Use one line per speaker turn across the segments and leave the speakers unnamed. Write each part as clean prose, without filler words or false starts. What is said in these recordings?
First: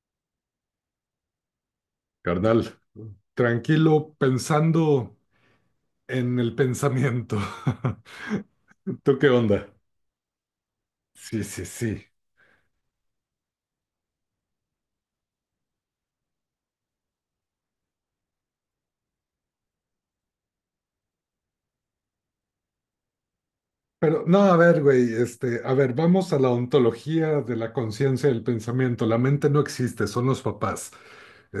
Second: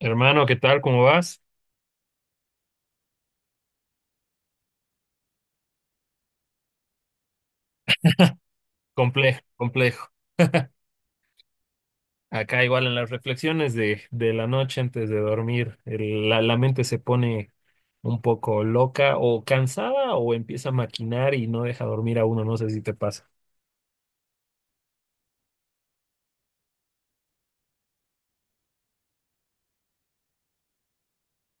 Hermano, ¿qué tal? ¿Cómo vas?
Carnal, tranquilo pensando en el pensamiento. ¿Tú qué
Complejo,
onda?
complejo.
Sí, sí, sí.
Acá igual en las reflexiones de la noche antes de dormir, la mente se pone un poco loca o cansada o empieza a maquinar y no deja dormir a uno, no sé si te pasa.
Pero no, a ver, güey, a ver, vamos a la ontología de la conciencia del pensamiento. La mente no existe, son los papás.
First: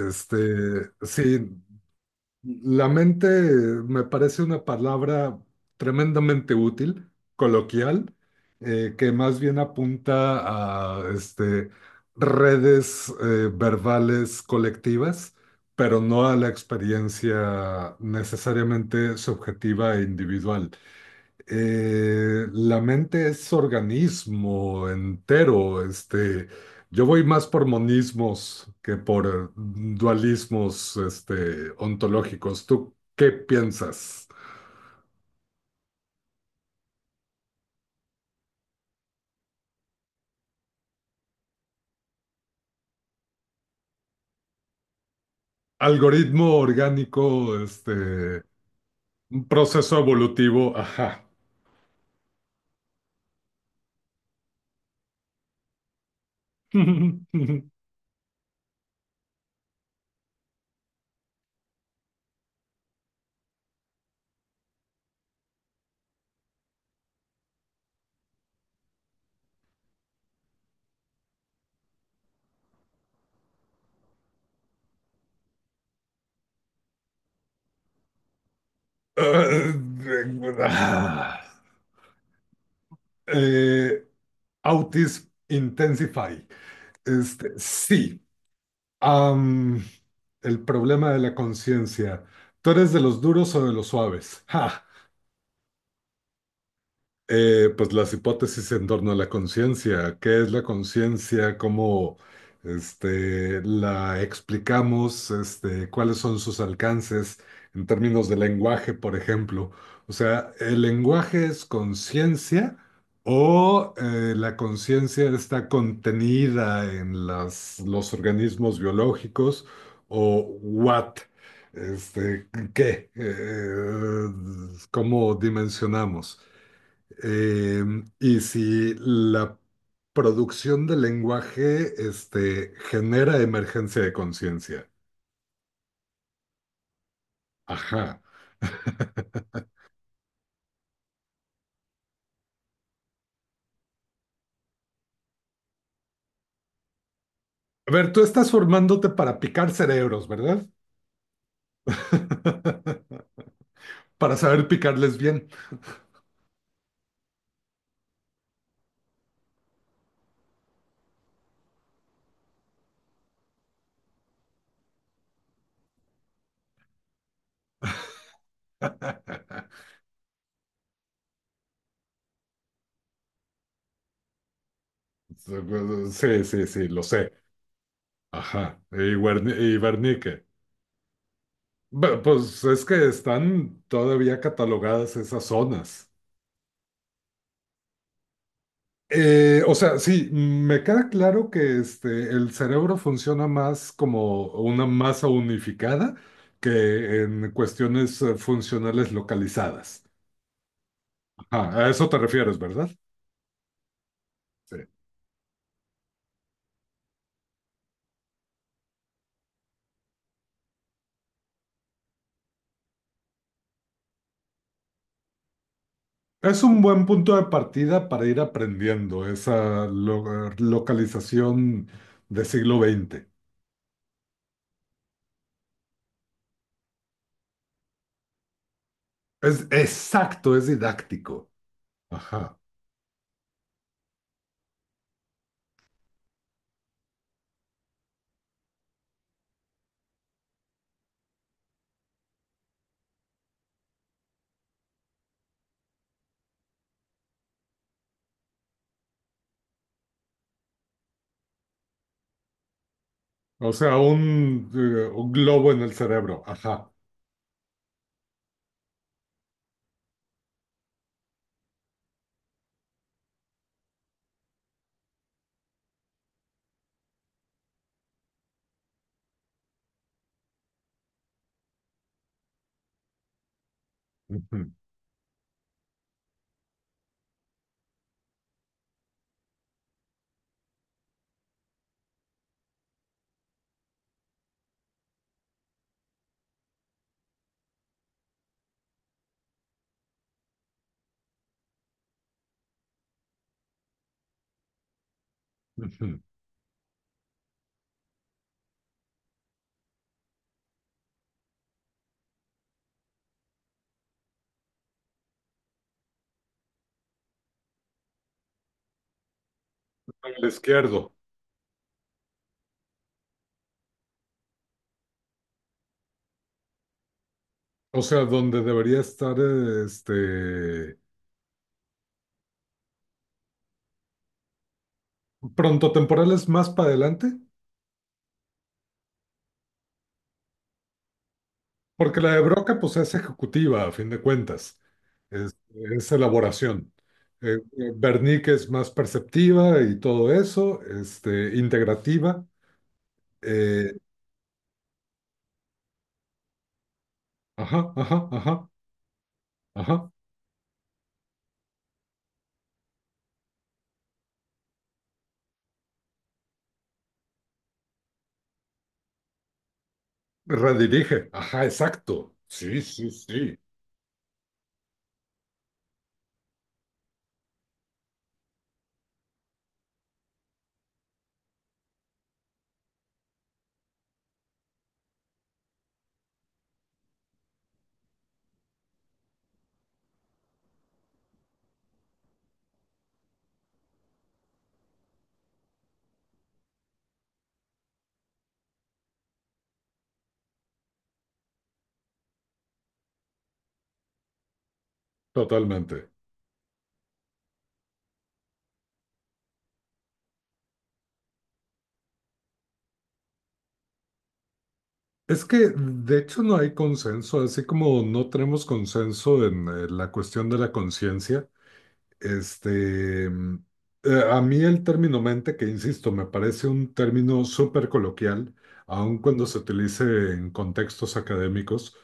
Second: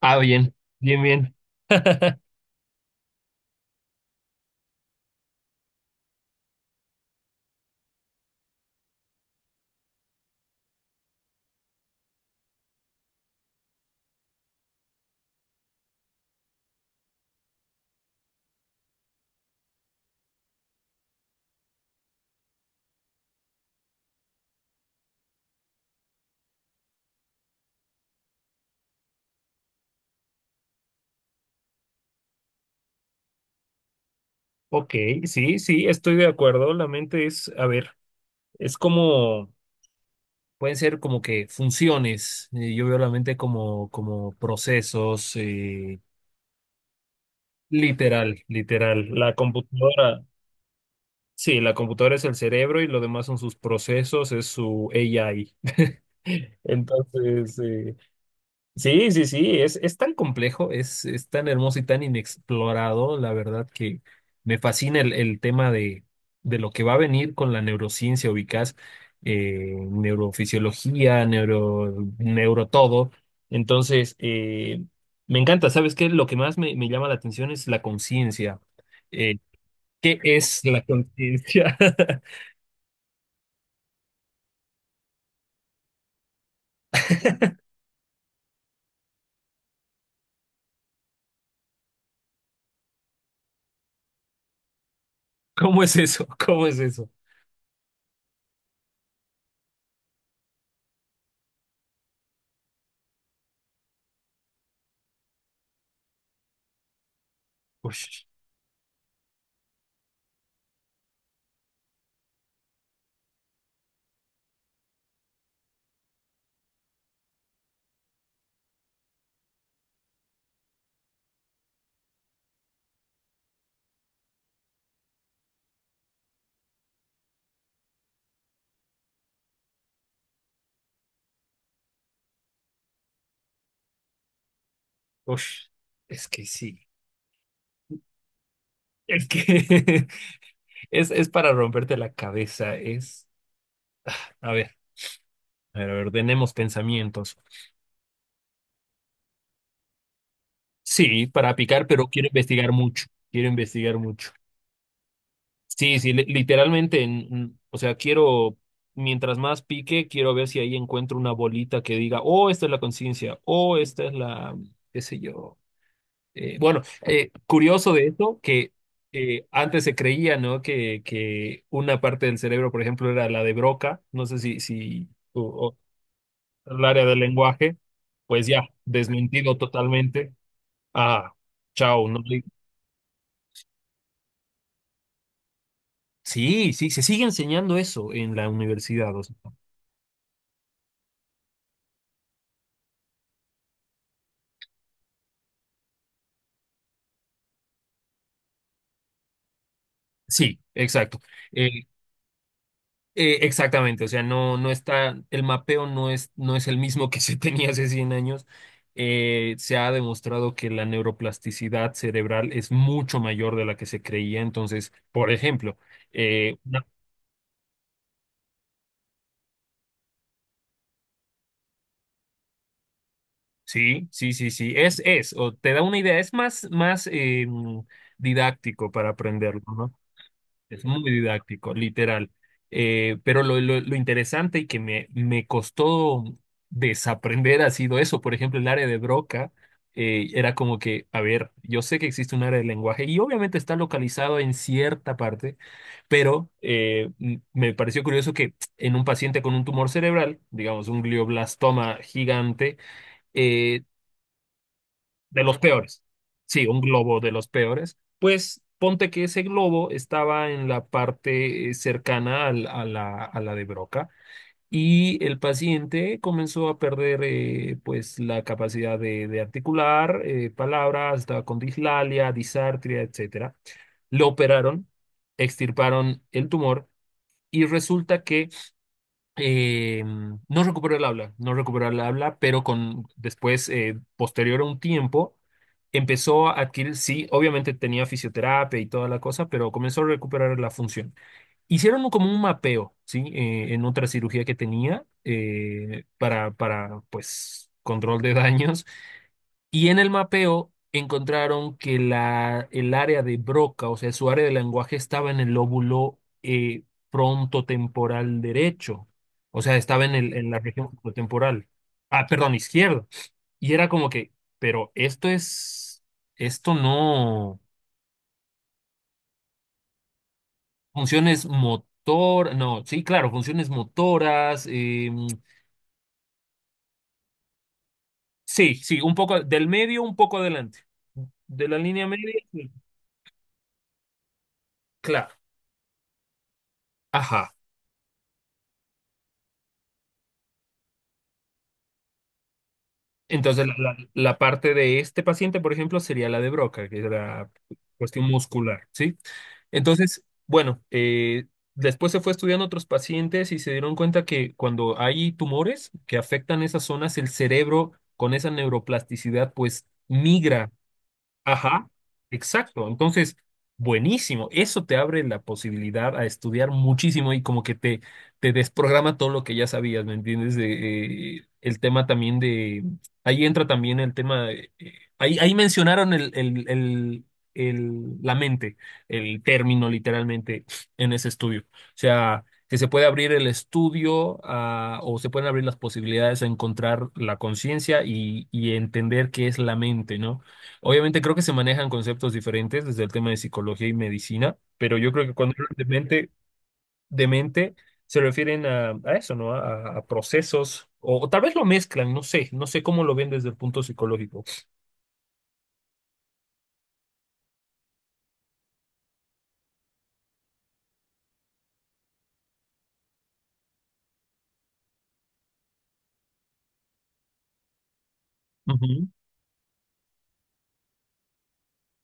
Ah, bien, bien, bien.
sí, La mente me parece una palabra tremendamente útil, coloquial, que más bien apunta a redes verbales colectivas, pero no a la experiencia necesariamente subjetiva e individual. La mente es organismo entero. Yo voy más por monismos que por dualismos, ontológicos. ¿Tú qué piensas?
Ok, sí, sí, estoy de acuerdo. La mente es, a ver, es como, pueden ser como que funciones. Yo veo la mente como, como procesos,
Algoritmo orgánico,
literal, literal. La
un proceso
computadora.
evolutivo, ajá.
Sí, la computadora es el cerebro y lo demás son sus procesos, es su AI. Entonces,
Eh,
sí, sí, sí, es tan complejo, es tan hermoso y tan inexplorado, la verdad que me fascina el tema de lo que va a venir con la neurociencia, ubicás, neurofisiología, neuro, neuro todo. Entonces, me encanta, ¿sabes qué? Lo que más me llama la atención es la conciencia. Eh, ¿Qué es la
Ah,
conciencia?
eh, Autis Intensify. Sí. Am, el problema de la conciencia. ¿Tú eres de los duros o de los suaves? ¡Ja!
¿Cómo es eso? ¿Cómo es eso?
Pues las hipótesis en torno a la conciencia. ¿Qué es la conciencia? ¿Cómo la explicamos? ¿Cuáles son sus alcances en
Ush,
términos de lenguaje, por ejemplo? O sea, ¿el lenguaje es conciencia o la conciencia está contenida en los organismos biológicos o what? Este, ¿qué? ¿Cómo dimensionamos? Eh, y si la producción del lenguaje, genera emergencia de conciencia.
ush, es que sí.
Ajá.
Es que es para romperte la cabeza. Es, a ver, a ver, a ver, tenemos pensamientos.
A ver, tú estás formándote para picar cerebros, ¿verdad?
Sí, para picar, pero quiero investigar mucho. Quiero investigar mucho.
Para saber picarles bien.
Sí, sí, literalmente, o sea, quiero, mientras más pique, quiero ver si ahí encuentro una bolita que diga, oh, esta es la conciencia, oh, esta es la, qué sé yo. Bueno, curioso de eso que antes se creía, ¿no? Que una parte del cerebro, por ejemplo, era la de Broca, no sé si o
Sí, sí,
el
sí, lo
área del
sé.
lenguaje, pues ya,
Ajá. Y, Guerni-
desmentido
y
totalmente.
Bernique.
Ah, chao, no.
Pues es que están todavía catalogadas esas zonas.
Sí, sí, se sigue enseñando eso en la universidad, o sea.
O sea, sí, me queda claro que el cerebro funciona más como una masa unificada que en cuestiones funcionales localizadas.
Sí, exacto. Eh,
Ajá, a eso te refieres, ¿verdad?
Exactamente, o sea, no, no
Sí.
está, el mapeo no es, no es el mismo que se tenía hace 100 años. Se ha demostrado que la neuroplasticidad cerebral es mucho mayor de la que se creía. Entonces, por ejemplo, eh,
Es un
una-
buen punto de partida para ir aprendiendo esa localización de siglo XX.
sí, sí, sí, sí, es, o te da una idea, es más, más didáctico para
Es
aprenderlo, ¿no?
exacto, es
Es muy
didáctico.
didáctico, literal.
Ajá.
Pero lo, lo interesante y que me costó desaprender ha sido eso. Por ejemplo, el área de Broca era como que, a ver, yo sé que existe un área de lenguaje y obviamente está localizado en cierta parte, pero me pareció curioso que en un paciente con un tumor cerebral, digamos un glioblastoma gigante,
O
eh,
sea, un
de los
globo en el
peores.
cerebro.
Sí, un
Ajá.
globo de los peores. Pues ponte que ese globo estaba en la parte cercana a la de Broca y el paciente comenzó a perder pues la capacidad de articular palabras, estaba con dislalia, disartria, etcétera. Lo
Ujú,
operaron, extirparon el tumor y resulta que eh, no recuperó el habla, no recuperó el habla, pero con después, posterior a un tiempo, empezó a adquirir, sí, obviamente tenía fisioterapia y toda la cosa, pero comenzó a recuperar la función. Como un mapeo, ¿sí? En otra cirugía que tenía
ujú.
para, pues, control de daños y en el mapeo encontraron que el área de Broca, o sea, su área de lenguaje estaba en el lóbulo frontotemporal derecho, o sea, estaba en el,
El
en la región
izquierdo.
frontotemporal, ah, perdón, izquierda. Y era como que, pero esto es, esto no,
O sea, donde debería estar este
funciones motor, no, sí, claro, funciones motoras,
pronto temporales más para adelante,
sí, sí, un poco del medio, un poco adelante, de la línea
porque la
media,
de
sí,
Broca pues es ejecutiva a fin de cuentas,
claro,
es, es elaboración.
ajá.
Bernique es más perceptiva y todo eso, integrativa.
Entonces,
eh,
la parte de este paciente, por ejemplo, sería la de Broca, que es la
ajá,
cuestión
ajá, ajá,
muscular, ¿sí?
ajá.
Entonces, bueno, después se fue estudiando otros pacientes y se dieron cuenta que cuando hay tumores que afectan esas zonas, el cerebro con esa neuroplasticidad, pues migra.
Redirige, ajá,
Ajá,
exacto. Sí,
exacto.
sí,
Entonces,
sí,
buenísimo. Eso te abre la posibilidad a estudiar muchísimo y como que te desprograma todo lo que ya sabías, ¿me entiendes? De, el tema también de... Ahí entra también el tema de... ahí, ahí mencionaron la mente, el término literalmente en ese estudio. O sea, que se puede abrir el estudio o se pueden abrir las posibilidades a encontrar la conciencia y entender qué es la mente, ¿no? Obviamente creo que se manejan conceptos diferentes desde el tema de psicología y medicina, pero yo creo que cuando hablan
totalmente.
de mente se refieren a eso, ¿no? A procesos, o tal vez lo mezclan, no sé, no sé cómo lo ven desde el punto psicológico.
Es que de hecho no hay consenso, así como no tenemos consenso en la cuestión de la conciencia. Este, mm, a mí el término mente, que insisto, me parece un término súper coloquial,
Ujú,
aun cuando se utilice en contextos académicos.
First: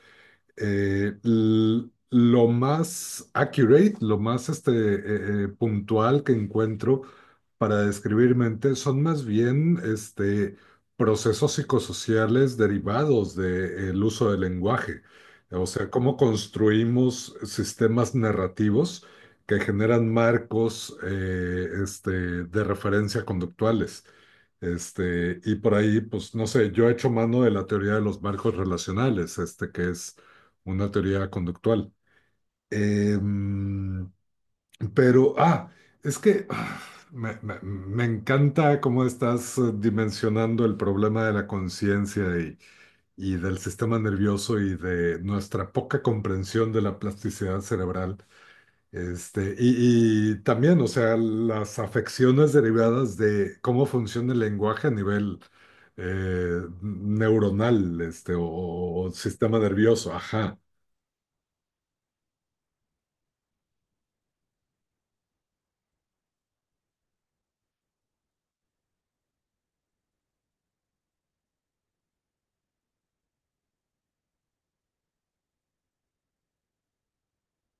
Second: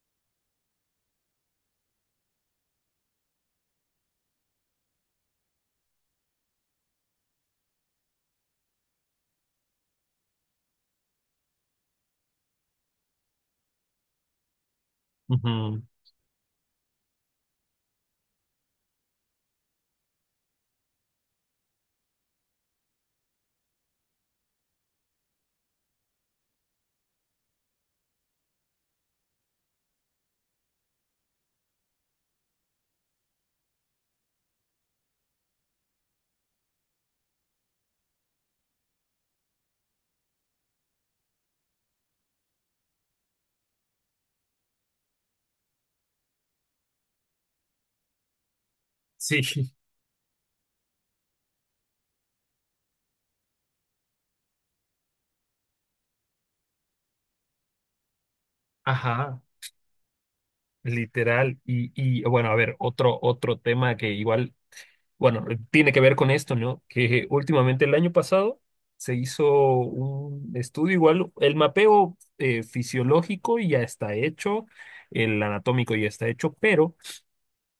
Lo más accurate, lo más puntual que encuentro para describir mente son más bien procesos psicosociales derivados del uso del lenguaje. O
ujú.
sea, cómo construimos sistemas narrativos que generan marcos de referencia conductuales. Y por ahí, pues no sé, yo he hecho mano de la teoría de los marcos relacionales, que es una teoría conductual. Em, pero, es que me encanta cómo estás dimensionando el problema de la conciencia del sistema nervioso y de nuestra poca comprensión de la plasticidad cerebral.
Sí,
También, o sea, las afecciones derivadas de cómo funciona el lenguaje a nivel neuronal, o
ajá,
sistema nervioso, ajá.
literal. Y bueno, a ver, otro, otro tema que igual bueno, tiene que ver con esto, ¿no? Que últimamente el año pasado se hizo un estudio igual, el mapeo fisiológico ya está hecho, el anatómico ya está hecho, pero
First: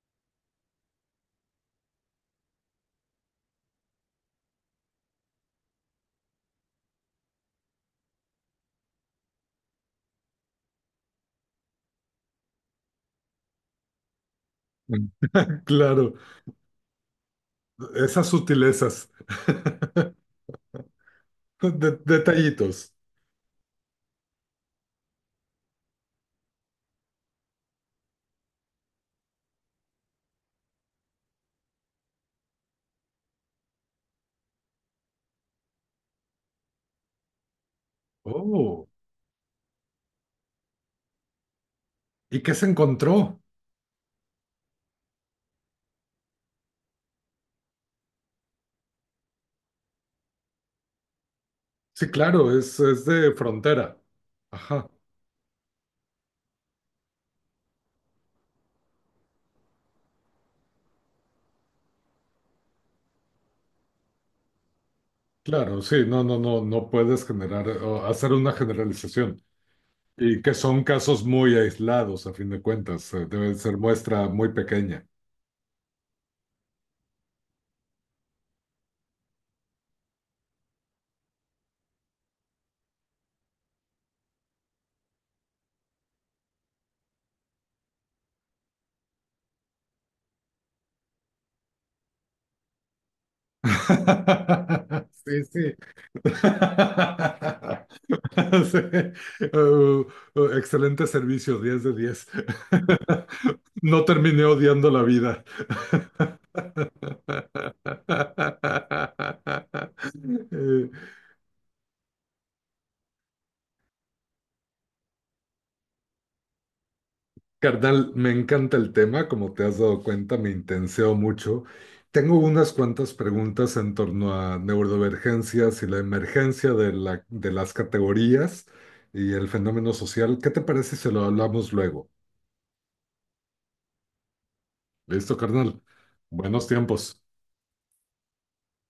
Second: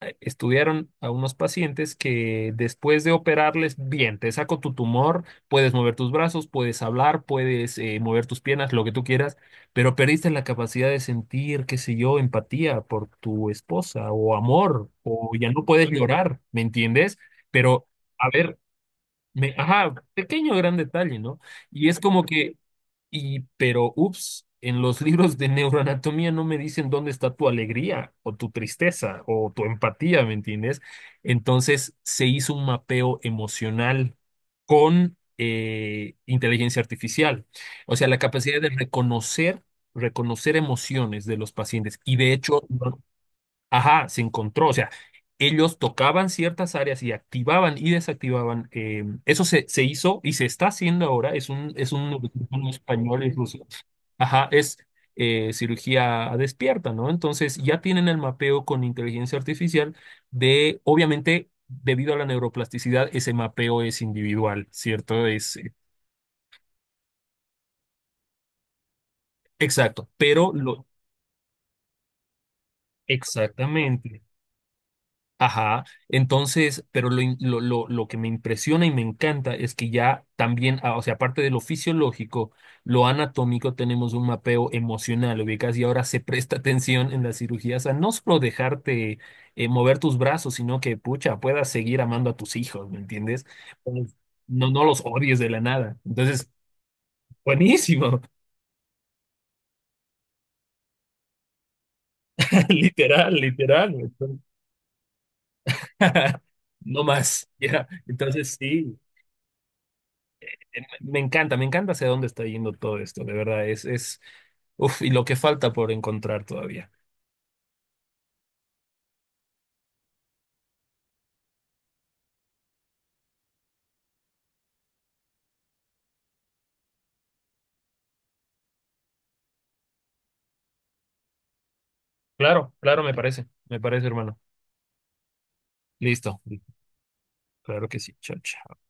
estudiaron a unos pacientes que después de operarles, bien, te saco tu tumor, puedes mover tus brazos, puedes hablar, puedes mover tus piernas, lo que tú quieras, pero perdiste la capacidad de sentir, qué sé yo, empatía por tu esposa o amor,
Mm.
o ya no puedes
Claro.
llorar, ¿me entiendes? Pero, a
Esas
ver,
sutilezas.
me, ajá, pequeño gran detalle, ¿no? Y es
De-
como que
detallitos.
y, pero, ups, en los libros de neuroanatomía no me dicen dónde está tu alegría o tu tristeza o tu empatía, ¿me entiendes? Entonces se hizo un mapeo emocional con inteligencia artificial. O sea, la capacidad de
Oh,
reconocer, reconocer emociones de los pacientes. Y de
¿y qué
hecho,
se
no.
encontró?
Ajá, se encontró, o sea, ellos tocaban ciertas áreas y activaban y desactivaban. Eso se, se hizo y se está haciendo ahora. Es
Sí, claro,
un
es
español
de
incluso.
frontera.
Ajá, es
Ajá,
cirugía despierta, ¿no? Entonces ya tienen el mapeo con inteligencia artificial de, obviamente, debido a la neuroplasticidad, ese mapeo es individual, ¿cierto? Es
claro, sí, no, no, no, no puedes generar o hacer una generalización.
exacto,
Y
pero
que son
lo...
casos muy aislados, a fin de cuentas, debe ser
Exactamente.
muestra muy pequeña.
Ajá, entonces, pero lo, lo que me impresiona y me encanta es que ya también, ah, o sea, aparte de lo fisiológico, lo anatómico, tenemos un mapeo emocional, ubicas, y ahora se presta atención en las cirugías a no solo dejarte mover tus brazos, sino que, pucha, puedas seguir amando a tus hijos, ¿me entiendes? Pues, no, no los odies
Sí,
de la
sí.
nada. Entonces, buenísimo,
Sí. Uh, Excelente servicio, 10 de 10.
literal, literal,
No
güey.
terminé odiando la vida.
No más, ya. Entonces, sí.
Eh,
Me encanta hacia dónde está yendo todo esto, de verdad, es, uf, y lo que falta por encontrar todavía.
Carnal, me encanta el tema, como te has dado cuenta, me intenseo mucho. Tengo unas cuantas preguntas en torno a neurodivergencias y la emergencia de las categorías y el fenómeno social. ¿Qué te parece si lo hablamos luego?
Claro, claro, me parece, hermano.
¿Listo, carnal?
Listo,
Buenos tiempos.
claro que sí, chao, chao.